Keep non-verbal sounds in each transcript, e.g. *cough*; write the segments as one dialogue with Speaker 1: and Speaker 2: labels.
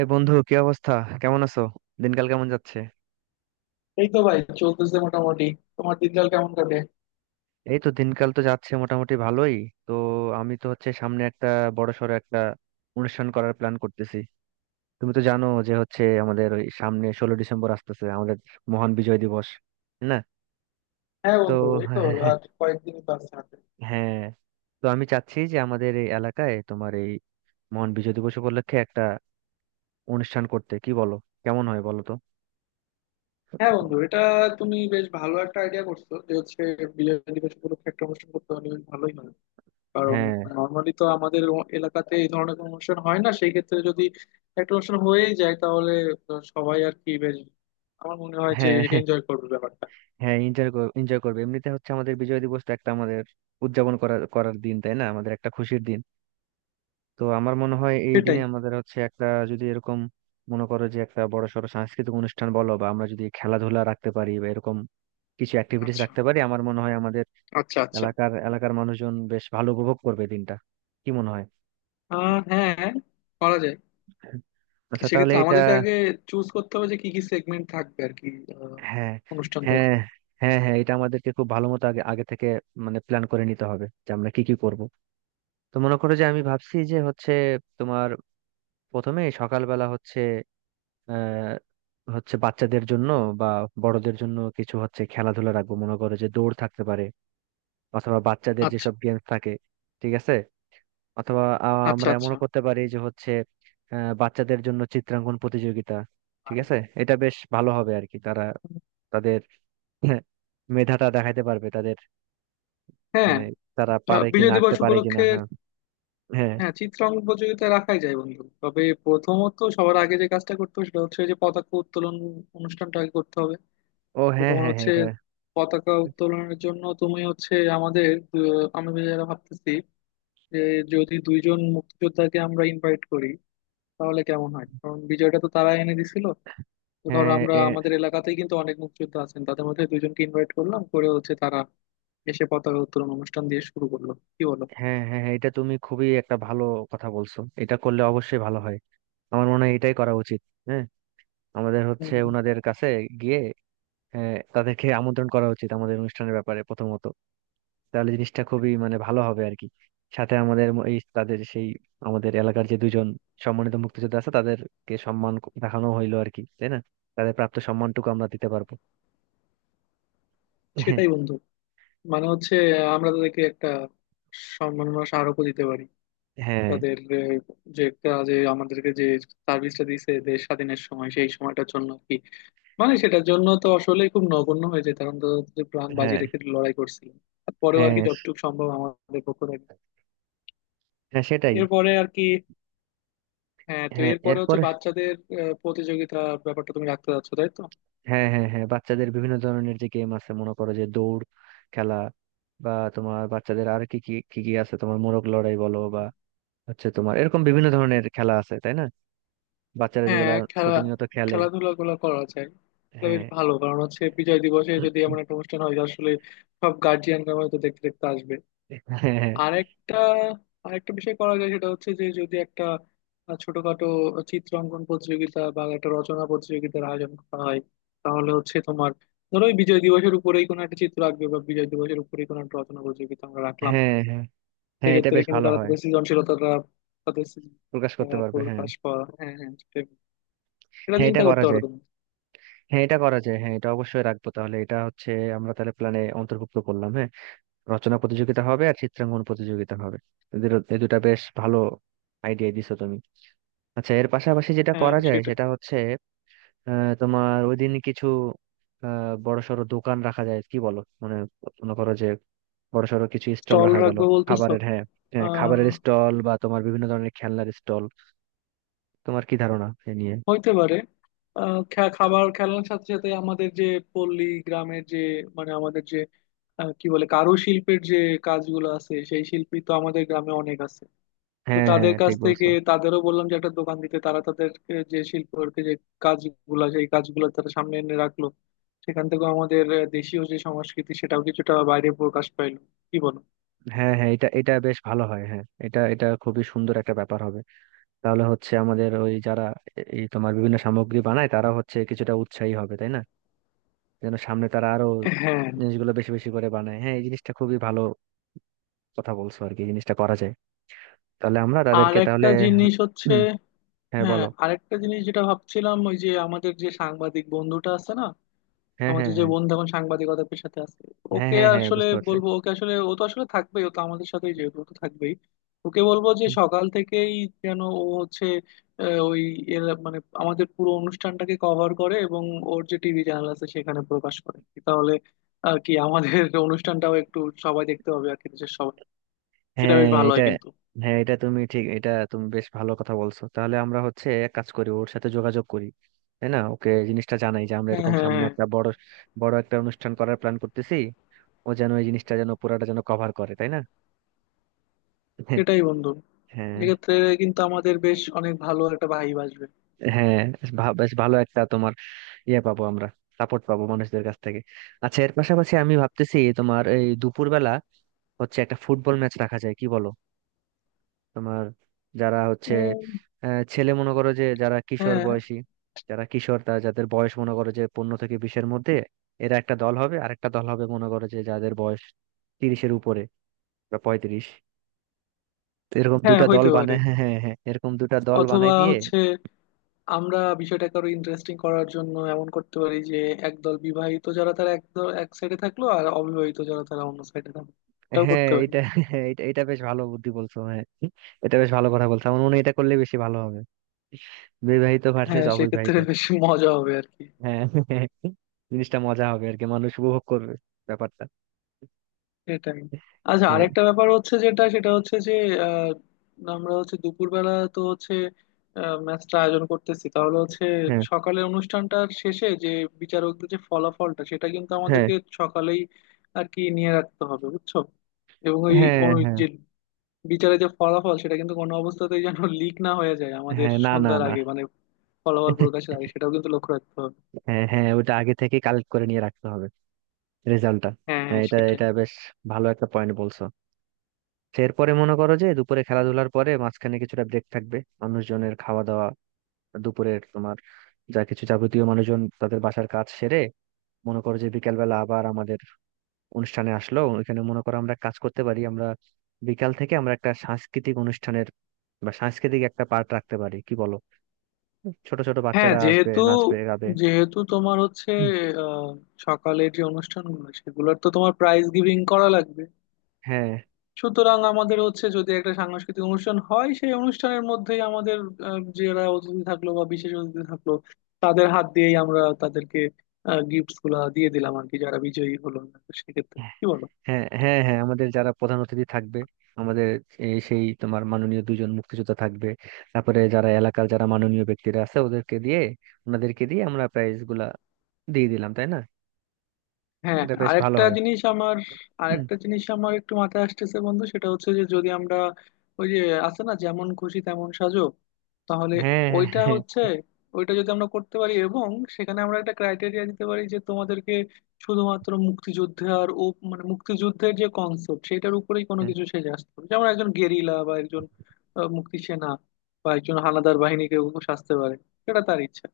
Speaker 1: এ বন্ধু, কি অবস্থা? কেমন আছো? দিনকাল কেমন যাচ্ছে?
Speaker 2: এই তো ভাই চলতেছে মোটামুটি। তোমার দিনকাল কেমন কাটে?
Speaker 1: এই তো, দিনকাল তো যাচ্ছে মোটামুটি ভালোই। তো আমি তো হচ্ছে সামনে একটা বড় সড়ো একটা অনুষ্ঠান করার প্ল্যান করতেছি। তুমি তো জানো যে হচ্ছে আমাদের ওই সামনে 16 ডিসেম্বর আসতেছে, আমাদের মহান বিজয় দিবস, তাই না?
Speaker 2: হ্যাঁ
Speaker 1: তো
Speaker 2: বন্ধু, এই তো আর
Speaker 1: *laughs*
Speaker 2: কয়েকদিনই তো আছে হাতে।
Speaker 1: হ্যাঁ, তো আমি চাচ্ছি যে আমাদের এই এলাকায় তোমার এই মহান বিজয় দিবস উপলক্ষে একটা অনুষ্ঠান করতে, কি বলো? কেমন হয় বলো তো?
Speaker 2: হ্যাঁ বন্ধু, এটা তুমি বেশ ভালো একটা আইডিয়া করছো যে হচ্ছে বিজয় দিবস উপলক্ষে একটা অনুষ্ঠান করতে পারলে বেশ ভালোই হয়। কারণ
Speaker 1: হ্যাঁ,
Speaker 2: নর্মালি তো আমাদের এলাকাতে এই ধরনের কোনো অনুষ্ঠান হয় না। সেই ক্ষেত্রে যদি একটা অনুষ্ঠান হয়েই যায় তাহলে তো সবাই আর কি বেশ, আমার মনে হয় যে
Speaker 1: হ্যাঁ, *laughs*
Speaker 2: এনজয় করবে ব্যাপারটা।
Speaker 1: হ্যাঁ, এনজয়, এনজয় করবে। এমনিতে হচ্ছে আমাদের বিজয় দিবস তো একটা আমাদের উদযাপন করার করার দিন, তাই না? আমাদের একটা খুশির দিন। তো আমার মনে হয় এই
Speaker 2: সেটাই।
Speaker 1: দিনে আমাদের হচ্ছে একটা, যদি এরকম মনে করো যে একটা বড়সড় সাংস্কৃতিক অনুষ্ঠান বলো, বা আমরা যদি খেলাধুলা রাখতে পারি, বা এরকম কিছু অ্যাক্টিভিটিস
Speaker 2: আচ্ছা,
Speaker 1: রাখতে পারি, আমার মনে হয় আমাদের
Speaker 2: আচ্ছা।
Speaker 1: এলাকার এলাকার মানুষজন বেশ ভালো উপভোগ করবে দিনটা। কি মনে হয়?
Speaker 2: আহ হ্যাঁ, করা যায়।
Speaker 1: আচ্ছা, তাহলে
Speaker 2: সেক্ষেত্রে
Speaker 1: এটা
Speaker 2: আমাদেরকে আগে চুজ করতে হবে যে কি কি সেগমেন্ট থাকবে আর কি আহ,
Speaker 1: হ্যাঁ, হ্যাঁ,
Speaker 2: অনুষ্ঠানটাতে।
Speaker 1: হ্যাঁ, হ্যাঁ, এটা আমাদেরকে খুব ভালো মতো আগে আগে থেকে মানে প্ল্যান করে নিতে হবে যে আমরা কি কি করব। তো মনে করো যে আমি ভাবছি যে হচ্ছে তোমার প্রথমে সকালবেলা হচ্ছে আহ হচ্ছে বাচ্চাদের জন্য বা বড়দের জন্য কিছু হচ্ছে খেলাধুলা রাখবো, মনে করো যে দৌড় থাকতে পারে, অথবা বাচ্চাদের
Speaker 2: আচ্ছা,
Speaker 1: যেসব গেমস থাকে। ঠিক আছে। অথবা
Speaker 2: আচ্ছা
Speaker 1: আমরা
Speaker 2: আচ্ছা
Speaker 1: এমনও করতে পারি যে হচ্ছে বাচ্চাদের জন্য চিত্রাঙ্কন প্রতিযোগিতা। ঠিক আছে। এটা বেশ ভালো হবে আর কি, তারা তাদের *laughs* মেধাটা দেখাইতে পারবে। তাদের
Speaker 2: হ্যাঁ।
Speaker 1: মানে তারা পারে
Speaker 2: বিজয়
Speaker 1: কিনা, আঁকতে
Speaker 2: দিবস
Speaker 1: পারে কিনা।
Speaker 2: উপলক্ষে
Speaker 1: হ্যাঁ, হ্যাঁ,
Speaker 2: হ্যাঁ চিত্রাঙ্কন প্রতিযোগিতা রাখাই যায় বন্ধু। তবে প্রথমত সবার আগে যে কাজটা করতে হবে সেটা হচ্ছে যে পতাকা উত্তোলন অনুষ্ঠানটা আগে করতে হবে।
Speaker 1: ও
Speaker 2: তো
Speaker 1: হ্যাঁ,
Speaker 2: তোমার
Speaker 1: হ্যাঁ, হ্যাঁ,
Speaker 2: হচ্ছে
Speaker 1: এটা
Speaker 2: পতাকা উত্তোলনের জন্য তুমি হচ্ছে আমাদের আমি যারা ভাবতেছি যে যদি দুইজন মুক্তিযোদ্ধাকে আমরা ইনভাইট করি তাহলে কেমন হয়? কারণ বিজয়টা তো তারা এনে দিছিল। তো ধরো
Speaker 1: হ্যাঁ,
Speaker 2: আমরা আমাদের এলাকাতেই কিন্তু অনেক মুক্তিযোদ্ধা আছেন, তাদের মধ্যে দুইজনকে ইনভাইট করলাম, করে হচ্ছে তারা এসে পতাকা উত্তোলন অনুষ্ঠান দিয়ে শুরু করলো, কি বলো?
Speaker 1: হ্যাঁ, হ্যাঁ, হ্যাঁ, এটা তুমি খুবই একটা ভালো কথা বলছো। এটা করলে অবশ্যই ভালো হয়। আমার মনে হয় এটাই করা উচিত। হ্যাঁ, আমাদের হচ্ছে
Speaker 2: হুম,
Speaker 1: ওনাদের কাছে গিয়ে হ্যাঁ, তাদেরকে আমন্ত্রণ করা উচিত আমাদের অনুষ্ঠানের ব্যাপারে প্রথমত। তাহলে জিনিসটা খুবই মানে ভালো হবে আর কি। সাথে আমাদের এই তাদের সেই আমাদের এলাকার যে দুজন সম্মানিত মুক্তিযোদ্ধা আছে তাদেরকে সম্মান দেখানো হইলো আর কি, তাই না? তাদের প্রাপ্ত সম্মানটুকু আমরা দিতে পারবো।
Speaker 2: সেটাই
Speaker 1: *laughs*
Speaker 2: বন্ধু। মানে হচ্ছে আমরা তাদেরকে একটা সম্মাননা স্মারকও দিতে পারি
Speaker 1: হ্যাঁ, হ্যাঁ,
Speaker 2: তাদের যে কাজে আমাদেরকে যে সার্ভিসটা দিয়েছে দেশ স্বাধীনের সময়, সেই সময়টার জন্য আর কি। মানে সেটার জন্য তো আসলে খুব নগণ্য হয়ে যেত, কারণ তারা তো প্রাণ বাজি
Speaker 1: হ্যাঁ,
Speaker 2: রেখে লড়াই করছিল। তারপরেও আর কি
Speaker 1: হ্যাঁ,
Speaker 2: যতটুকু সম্ভব আমাদের পক্ষ থেকে।
Speaker 1: হ্যাঁ, সেটাই।
Speaker 2: এরপরে আর কি হ্যাঁ, তো
Speaker 1: হ্যাঁ
Speaker 2: এরপরে হচ্ছে
Speaker 1: এরপরে
Speaker 2: বাচ্চাদের প্রতিযোগিতার ব্যাপারটা তুমি রাখতে যাচ্ছ, তাই তো?
Speaker 1: হ্যাঁ, হ্যাঁ, হ্যাঁ, বাচ্চাদের বিভিন্ন ধরনের যে গেম আছে, মনে করো যে দৌড় খেলা, বা তোমার বাচ্চাদের আর কি কি আছে, তোমার মোরগ লড়াই বলো, বা হচ্ছে তোমার এরকম বিভিন্ন ধরনের খেলা আছে, তাই না? বাচ্চারা যেগুলা
Speaker 2: হ্যাঁ, খেলা
Speaker 1: প্রতিনিয়ত খেলে।
Speaker 2: খেলাধুলা গুলো করা যায়। এটা বেশ
Speaker 1: হ্যাঁ,
Speaker 2: ভালো, কারণ হচ্ছে বিজয় দিবসে যদি এমন একটা অনুষ্ঠান হয় যে আসলে সব গার্জিয়ানরা হয়তো দেখতে দেখতে আসবে।
Speaker 1: হ্যাঁ, হ্যাঁ,
Speaker 2: আরেকটা আরেকটা বিষয় করা যায় সেটা হচ্ছে যে যদি একটা ছোটখাটো চিত্রাঙ্কন প্রতিযোগিতা বা একটা রচনা প্রতিযোগিতার আয়োজন করা হয়, তাহলে হচ্ছে তোমার ধরো ওই বিজয় দিবসের উপরেই কোনো একটা চিত্র আঁকবে বা বিজয় দিবসের উপরেই কোনো একটা রচনা প্রতিযোগিতা আমরা রাখলাম।
Speaker 1: হ্যাঁ, হ্যাঁ, হ্যাঁ, এটা
Speaker 2: সেক্ষেত্রে
Speaker 1: বেশ
Speaker 2: কিন্তু
Speaker 1: ভালো
Speaker 2: তারা
Speaker 1: হয়,
Speaker 2: তাদের সৃজনশীলতাটা, তাদের
Speaker 1: প্রকাশ
Speaker 2: সৃজনশীলতা
Speaker 1: করতে পারবে। হ্যাঁ,
Speaker 2: প্রকাশ পাওয়া, হ্যাঁ হ্যাঁ, সেটাই। এটা
Speaker 1: হ্যাঁ, এটা
Speaker 2: চিন্তা করতে
Speaker 1: করা
Speaker 2: পারো
Speaker 1: যায়,
Speaker 2: তুমি।
Speaker 1: হ্যাঁ এটা করা যায়, হ্যাঁ এটা অবশ্যই রাখবো। তাহলে এটা হচ্ছে আমরা তাহলে প্ল্যানে অন্তর্ভুক্ত করলাম, হ্যাঁ। রচনা প্রতিযোগিতা হবে আর চিত্রাঙ্কন প্রতিযোগিতা হবে। এদের এই দুটা বেশ ভালো আইডিয়া দিছো তুমি। আচ্ছা, এর পাশাপাশি যেটা
Speaker 2: হ্যাঁ
Speaker 1: করা যায়
Speaker 2: সেটাই।
Speaker 1: সেটা হচ্ছে তোমার ওই দিন কিছু বড়সড় দোকান রাখা যায়, কি বলো? মানে মনে করো যে বড়সড় কিছু স্টল
Speaker 2: স্টল
Speaker 1: রাখা গেল।
Speaker 2: রাখবো বলতেছো?
Speaker 1: খাবারের, হ্যাঁ, হ্যাঁ, খাবারের
Speaker 2: আহ
Speaker 1: স্টল, বা তোমার বিভিন্ন ধরনের খেলনার স্টল। তোমার কি ধারণা এ নিয়ে?
Speaker 2: হইতে পারে। আহ খাবার খেলার সাথে সাথে আমাদের যে পল্লী গ্রামের যে, মানে আমাদের যে কি বলে কারুশিল্পের যে কাজগুলো আছে, সেই শিল্পী তো আমাদের গ্রামে অনেক আছে। তো
Speaker 1: হ্যাঁ,
Speaker 2: তাদের
Speaker 1: হ্যাঁ,
Speaker 2: কাছ
Speaker 1: ঠিক
Speaker 2: থেকে
Speaker 1: বলছো।
Speaker 2: তাদেরও বললাম যে একটা দোকান দিতে, তারা তাদেরকে যে শিল্পের যে কাজগুলা সেই কাজগুলো তারা সামনে এনে রাখলো। সেখান থেকেও আমাদের দেশীয় যে সংস্কৃতি সেটাও কিছুটা বাইরে প্রকাশ পাইলো। কি বলো?
Speaker 1: হ্যাঁ, হ্যাঁ, এটা এটা বেশ ভালো হয়, হ্যাঁ এটা এটা খুবই সুন্দর একটা ব্যাপার হবে। তাহলে হচ্ছে আমাদের ওই যারা এই তোমার বিভিন্ন সামগ্রী বানায়, তারা হচ্ছে কিছুটা উৎসাহী হবে, তাই না? যেন সামনে তারা আরো
Speaker 2: হ্যাঁ,
Speaker 1: জিনিসগুলো বেশি বেশি করে বানায়। হ্যাঁ, এই জিনিসটা খুবই ভালো কথা বলছো আর কি, জিনিসটা করা যায়। তাহলে আমরা
Speaker 2: আর
Speaker 1: তাদেরকে
Speaker 2: একটা
Speaker 1: তাহলে
Speaker 2: জিনিস হচ্ছে,
Speaker 1: হুম, হ্যাঁ
Speaker 2: হ্যাঁ
Speaker 1: বলো।
Speaker 2: আরেকটা জিনিস যেটা ভাবছিলাম ওই যে আমাদের যে সাংবাদিক বন্ধুটা আছে না,
Speaker 1: হ্যাঁ, হ্যাঁ,
Speaker 2: আমাদের যে
Speaker 1: হ্যাঁ,
Speaker 2: বন্ধু এখন সাংবাদিকতার পেশাতে আছে,
Speaker 1: হ্যাঁ,
Speaker 2: ওকে
Speaker 1: হ্যাঁ, হ্যাঁ,
Speaker 2: আসলে
Speaker 1: বুঝতে পারছি।
Speaker 2: বলবো। ওকে আসলে, ও তো আসলে থাকবেই, ও তো আমাদের সাথেই যেহেতু ও তো থাকবেই, ওকে বলবো যে
Speaker 1: হুম,
Speaker 2: সকাল থেকেই যেন ও হচ্ছে ওই মানে আমাদের পুরো অনুষ্ঠানটাকে কভার করে এবং ওর যে টিভি চ্যানেল আছে সেখানে প্রকাশ করে। তাহলে আর কি আমাদের *laughs* অনুষ্ঠানটাও একটু সবাই দেখতে হবে আর কি, দেশের সবাই। এটা বেশ
Speaker 1: হ্যাঁ
Speaker 2: ভালো
Speaker 1: এটা
Speaker 2: হয় কিন্তু।
Speaker 1: হ্যাঁ, এটা তুমি ঠিক, এটা তুমি বেশ ভালো কথা বলছো। তাহলে আমরা হচ্ছে এক কাজ করি, ওর সাথে যোগাযোগ করি, তাই না? ওকে জিনিসটা জানাই যে আমরা
Speaker 2: হ্যাঁ,
Speaker 1: এরকম
Speaker 2: হ্যাঁ,
Speaker 1: সামনে
Speaker 2: হ্যাঁ,
Speaker 1: একটা বড় বড় একটা অনুষ্ঠান করার প্ল্যান করতেছি, ও যেন এই জিনিসটা যেন পুরাটা যেন কভার করে, তাই না? *laughs*
Speaker 2: সেটাই বন্ধু।
Speaker 1: হ্যাঁ,
Speaker 2: এক্ষেত্রে কিন্তু আমাদের বেশ অনেক ভালো একটা ভাইব আসবে।
Speaker 1: হ্যাঁ, বেশ ভালো একটা তোমার ইয়ে পাবো আমরা, সাপোর্ট পাবো মানুষদের কাছ থেকে। আচ্ছা, এর পাশাপাশি আমি ভাবতেছি তোমার এই দুপুরবেলা হচ্ছে একটা ফুটবল ম্যাচ রাখা যায়, কি বলো? তোমার যারা হচ্ছে
Speaker 2: উম,
Speaker 1: ছেলে মনে করো যে যারা কিশোর
Speaker 2: হ্যাঁ
Speaker 1: বয়সী, যারা কিশোর, তারা যাদের বয়স মনে করো যে 15 থেকে 20-এর মধ্যে, এরা একটা দল হবে, আর একটা দল হবে মনে করো যে যাদের বয়স 30-এর উপরে বা 35। তো এরকম
Speaker 2: হ্যাঁ,
Speaker 1: দুটা দল
Speaker 2: হইতে পারে।
Speaker 1: বানায় হ্যাঁ, হ্যাঁ, হ্যাঁ, এরকম দুটা দল
Speaker 2: অথবা
Speaker 1: বানাই দিয়ে
Speaker 2: হচ্ছে আমরা বিষয়টাকে আরো ইন্টারেস্টিং করার জন্য এমন করতে পারি যে একদল বিবাহিত যারা তারা একদল এক সাইডে থাকলো, আর অবিবাহিত যারা তারা অন্য সাইডে থাকলো। এটাও
Speaker 1: হ্যাঁ
Speaker 2: করতে পারি।
Speaker 1: এটা হ্যাঁ, এটা এটা বেশ ভালো বুদ্ধি বলছো। হ্যাঁ, এটা বেশ ভালো কথা বলছো, আমার মনে হয় এটা করলে বেশি ভালো হবে। বিবাহিত ভার্সেস
Speaker 2: হ্যাঁ,
Speaker 1: অবিবাহিত
Speaker 2: সেক্ষেত্রে বেশ মজা হবে আর কি।
Speaker 1: হ্যাঁ, হ্যাঁ, হ্যাঁ, জিনিসটা মজা হবে আর কি, মানুষ উপভোগ করবে ব্যাপারটা।
Speaker 2: এটাই। আচ্ছা,
Speaker 1: হ্যাঁ,
Speaker 2: আরেকটা ব্যাপার হচ্ছে যেটা সেটা হচ্ছে যে আহ আমরা হচ্ছে দুপুরবেলা তো হচ্ছে ম্যাচটা আয়োজন করতেছি, তাহলে হচ্ছে
Speaker 1: হ্যাঁ,
Speaker 2: সকালে অনুষ্ঠানটার শেষে যে বিচারকদের যে ফলাফলটা সেটা কিন্তু
Speaker 1: হ্যাঁ,
Speaker 2: আমাদেরকে সকালেই আর কি নিয়ে রাখতে হবে, বুঝছো? এবং ওই
Speaker 1: হ্যাঁ,
Speaker 2: ওই
Speaker 1: হ্যাঁ,
Speaker 2: যে বিচারে যে ফলাফল সেটা কিন্তু কোনো অবস্থাতেই যেন লিক না হয়ে যায় আমাদের
Speaker 1: হ্যাঁ, না, না,
Speaker 2: সন্ধ্যার
Speaker 1: না,
Speaker 2: আগে, মানে ফলাফল
Speaker 1: *laughs*
Speaker 2: প্রকাশের আগে। সেটাও কিন্তু লক্ষ্য রাখতে হবে।
Speaker 1: হ্যাঁ, হ্যাঁ, ওটা আগে থেকে কালেক্ট করে নিয়ে রাখতে হবে, রেজাল্টটা।
Speaker 2: হ্যাঁ হ্যাঁ
Speaker 1: হ্যাঁ, এটা
Speaker 2: সেটাই।
Speaker 1: এটা বেশ ভালো একটা পয়েন্ট বলছো। তো এরপরে মনে করো যে দুপুরে খেলাধুলার পরে মাঝখানে কিছুটা ব্রেক থাকবে, মানুষজনের খাওয়া দাওয়া, দুপুরের তোমার যা কিছু যাবতীয় মানুষজন তাদের বাসার কাজ সেরে মনে করো যে বিকালবেলা আবার আমাদের অনুষ্ঠানে আসলো, ওইখানে মনে করো আমরা কাজ করতে পারি, আমরা বিকাল থেকে আমরা একটা সাংস্কৃতিক অনুষ্ঠানের বা সাংস্কৃতিক একটা পার্ট রাখতে পারি, কি বলো? ছোট ছোট
Speaker 2: হ্যাঁ,
Speaker 1: বাচ্চারা আসবে,
Speaker 2: যেহেতু
Speaker 1: নাচবে, গাবে।
Speaker 2: যেহেতু তোমার হচ্ছে
Speaker 1: হুম,
Speaker 2: আহ, সকালের যে অনুষ্ঠানগুলো সেগুলোর তো তোমার প্রাইজ গিভিং করা লাগবে,
Speaker 1: হ্যাঁ,
Speaker 2: সুতরাং আমাদের হচ্ছে যদি একটা সাংস্কৃতিক অনুষ্ঠান হয় সেই অনুষ্ঠানের মধ্যেই আমাদের যারা অতিথি থাকলো বা বিশেষ অতিথি থাকলো, তাদের হাত দিয়েই আমরা তাদেরকে গিফট গুলা দিয়ে দিলাম আর কি, যারা বিজয়ী হলো। সেক্ষেত্রে কি বলো?
Speaker 1: হ্যাঁ, হ্যাঁ, হ্যাঁ, আমাদের যারা প্রধান অতিথি থাকবে আমাদের এই সেই তোমার মাননীয় দুজন মুক্তিযোদ্ধা থাকবে, তারপরে যারা এলাকার যারা মাননীয় ব্যক্তিরা আছে ওদেরকে দিয়ে, ওনাদেরকে দিয়ে আমরা প্রাইজ গুলা দিয়ে দিলাম, তাই না?
Speaker 2: হ্যাঁ,
Speaker 1: এটা বেশ ভালো
Speaker 2: আরেকটা
Speaker 1: হয়।
Speaker 2: জিনিস আমার,
Speaker 1: হুম,
Speaker 2: আরেকটা জিনিস আমার একটু মাথায় আসতেছে বন্ধু সেটা হচ্ছে যে যদি আমরা ওই যে আছে না যেমন খুশি তেমন সাজো, তাহলে
Speaker 1: হ্যাঁ,
Speaker 2: ওইটা
Speaker 1: হ্যাঁ,
Speaker 2: হচ্ছে ওইটা যদি আমরা করতে পারি, এবং সেখানে আমরা একটা ক্রাইটেরিয়া দিতে পারি যে তোমাদেরকে শুধুমাত্র মুক্তিযুদ্ধে আর ও, মানে মুক্তিযুদ্ধের যে কনসেপ্ট সেটার উপরেই কোনো
Speaker 1: হ্যাঁ,
Speaker 2: কিছু সেজে আসতে হবে, যেমন একজন গেরিলা বা একজন মুক্তিসেনা বা একজন হানাদার বাহিনীকে ও সাজতে পারে, সেটা তার ইচ্ছা।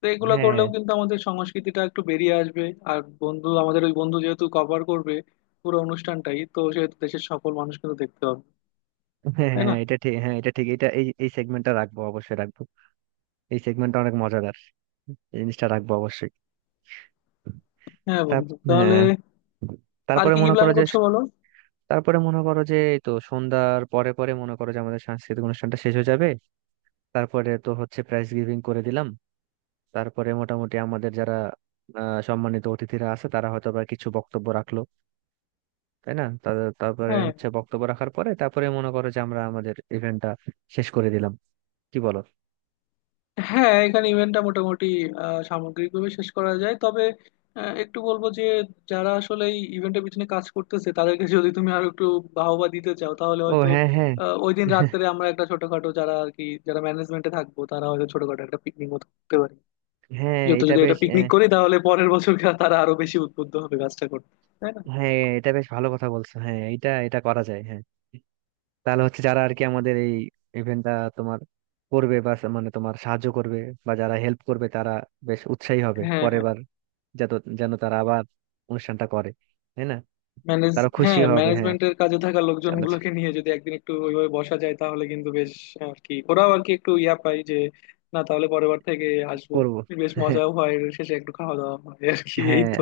Speaker 2: তো এগুলো
Speaker 1: হ্যাঁ,
Speaker 2: করলেও কিন্তু আমাদের সংস্কৃতিটা একটু বেরিয়ে আসবে। আর বন্ধু আমাদের ওই বন্ধু যেহেতু কভার করবে পুরো অনুষ্ঠানটাই, তো সেহেতু দেশের সকল মানুষ কিন্তু দেখতে পাবে,
Speaker 1: হ্যাঁ,
Speaker 2: তাই না?
Speaker 1: হ্যাঁ, এটা ঠিক, হ্যাঁ এটা ঠিক, এটা এই এই সেগমেন্টটা রাখবো, অবশ্যই রাখবো। এই সেগমেন্টটা অনেক মজাদার, এই জিনিসটা রাখবো অবশ্যই।
Speaker 2: হ্যাঁ
Speaker 1: তার
Speaker 2: বন্ধু। তাহলে
Speaker 1: হ্যাঁ,
Speaker 2: আর
Speaker 1: তারপরে
Speaker 2: কি কি
Speaker 1: মনে
Speaker 2: প্ল্যান
Speaker 1: করো যে
Speaker 2: করছো বলো।
Speaker 1: তারপরে মনে করো যে এই তো সন্ধ্যার পরে পরে মনে করো যে আমাদের সাংস্কৃতিক অনুষ্ঠানটা শেষ হয়ে যাবে, তারপরে তো হচ্ছে প্রাইজ গিভিং করে দিলাম, তারপরে মোটামুটি আমাদের যারা সম্মানিত অতিথিরা আছে তারা হয়তো বা কিছু বক্তব্য রাখলো, তাই না? তারপরে
Speaker 2: হ্যাঁ
Speaker 1: হচ্ছে বক্তব্য রাখার পরে তারপরে মনে করো যে আমরা আমাদের ইভেন্টটা শেষ করে দিলাম, কি বলো?
Speaker 2: হ্যাঁ, এখানে ইভেন্টটা মোটামুটি সামগ্রিকভাবে শেষ করা যায়, তবে একটু বলবো যে যারা আসলে এই ইভেন্টের পিছনে কাজ করতেছে তাদেরকে যদি তুমি আরো একটু বাহবা দিতে চাও, তাহলে
Speaker 1: ও
Speaker 2: হয়তো
Speaker 1: হ্যাঁ, হ্যাঁ,
Speaker 2: ওই দিন
Speaker 1: *laughs*
Speaker 2: রাত্রে আমরা একটা ছোটখাটো, যারা আর কি যারা ম্যানেজমেন্টে থাকবো তারা হয়তো ছোটখাটো একটা পিকনিক মতো করতে পারি।
Speaker 1: হ্যাঁ
Speaker 2: যত
Speaker 1: এটা
Speaker 2: যদি এটা
Speaker 1: বেশ
Speaker 2: পিকনিক করি তাহলে পরের বছর তারা আরো বেশি উদ্বুদ্ধ হবে কাজটা করতে, তাই না?
Speaker 1: হ্যাঁ এটা বেশ ভালো কথা বলছো, হ্যাঁ এটা এটা করা যায়, হ্যাঁ। তাহলে হচ্ছে যারা আর কি আমাদের এই ইভেন্টটা তোমার করবে, বা মানে তোমার সাহায্য করবে বা যারা হেল্প করবে তারা বেশ উৎসাহী হবে
Speaker 2: হ্যাঁ
Speaker 1: পরের
Speaker 2: হ্যাঁ
Speaker 1: বার, যাতে যেন তারা আবার অনুষ্ঠানটা করে, তাই না?
Speaker 2: ম্যানেজ,
Speaker 1: তারা খুশি
Speaker 2: হ্যাঁ
Speaker 1: হবে, হ্যাঁ।
Speaker 2: ম্যানেজমেন্টের কাজে থাকা লোকজন
Speaker 1: জানাচ্ছে
Speaker 2: গুলোকে নিয়ে যদি একদিন একটু ওইভাবে বসা যায়, তাহলে কিন্তু বেশ আর কি ওরাও আর কি একটু ইয়া পায় যে না তাহলে পরের বার থেকে আসবো।
Speaker 1: করবো
Speaker 2: বেশ মজাও হয়, এর শেষে একটু খাওয়া দাওয়া হয় আর কি, এই
Speaker 1: হ্যাঁ,
Speaker 2: তো।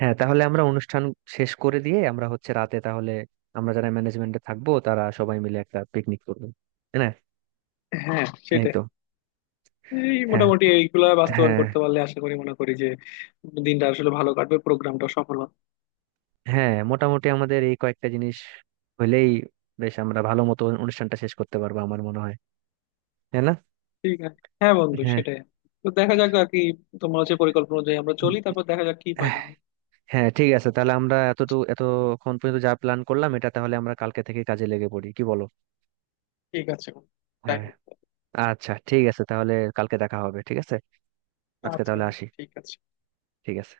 Speaker 1: হ্যাঁ, তাহলে আমরা অনুষ্ঠান শেষ করে দিয়ে আমরা হচ্ছে রাতে তাহলে আমরা যারা ম্যানেজমেন্টে থাকবো তারা সবাই মিলে একটা পিকনিক করবো, তাই না?
Speaker 2: হ্যাঁ
Speaker 1: এই
Speaker 2: সেটাই।
Speaker 1: তো
Speaker 2: এই
Speaker 1: হ্যাঁ,
Speaker 2: মোটামুটি এইগুলা বাস্তবায়ন
Speaker 1: হ্যাঁ,
Speaker 2: করতে পারলে আশা করি, মনে করি যে দিনটা আসলে ভালো কাটবে, প্রোগ্রামটা সফল হবে।
Speaker 1: হ্যাঁ, মোটামুটি আমাদের এই কয়েকটা জিনিস হইলেই বেশ আমরা ভালো মতো অনুষ্ঠানটা শেষ করতে পারবো আমার মনে হয়, তাই না?
Speaker 2: ঠিক আছে হ্যাঁ বন্ধু,
Speaker 1: হ্যাঁ,
Speaker 2: সেটাই। তো দেখা যাক আর কি, তোমার হচ্ছে পরিকল্পনা অনুযায়ী আমরা চলি, তারপর দেখা যাক কি হয় না হয়।
Speaker 1: হ্যাঁ, ঠিক আছে, তাহলে আমরা এতটুকু এতক্ষণ পর্যন্ত যা প্ল্যান করলাম এটা তাহলে আমরা কালকে থেকে কাজে লেগে পড়ি, কি বলো?
Speaker 2: ঠিক আছে বন্ধু। তাই
Speaker 1: হ্যাঁ,
Speaker 2: হোক।
Speaker 1: আচ্ছা ঠিক আছে, তাহলে কালকে দেখা হবে, ঠিক আছে? আজকে
Speaker 2: আচ্ছা
Speaker 1: তাহলে
Speaker 2: বন্ধু,
Speaker 1: আসি।
Speaker 2: ঠিক আছে।
Speaker 1: ঠিক আছে।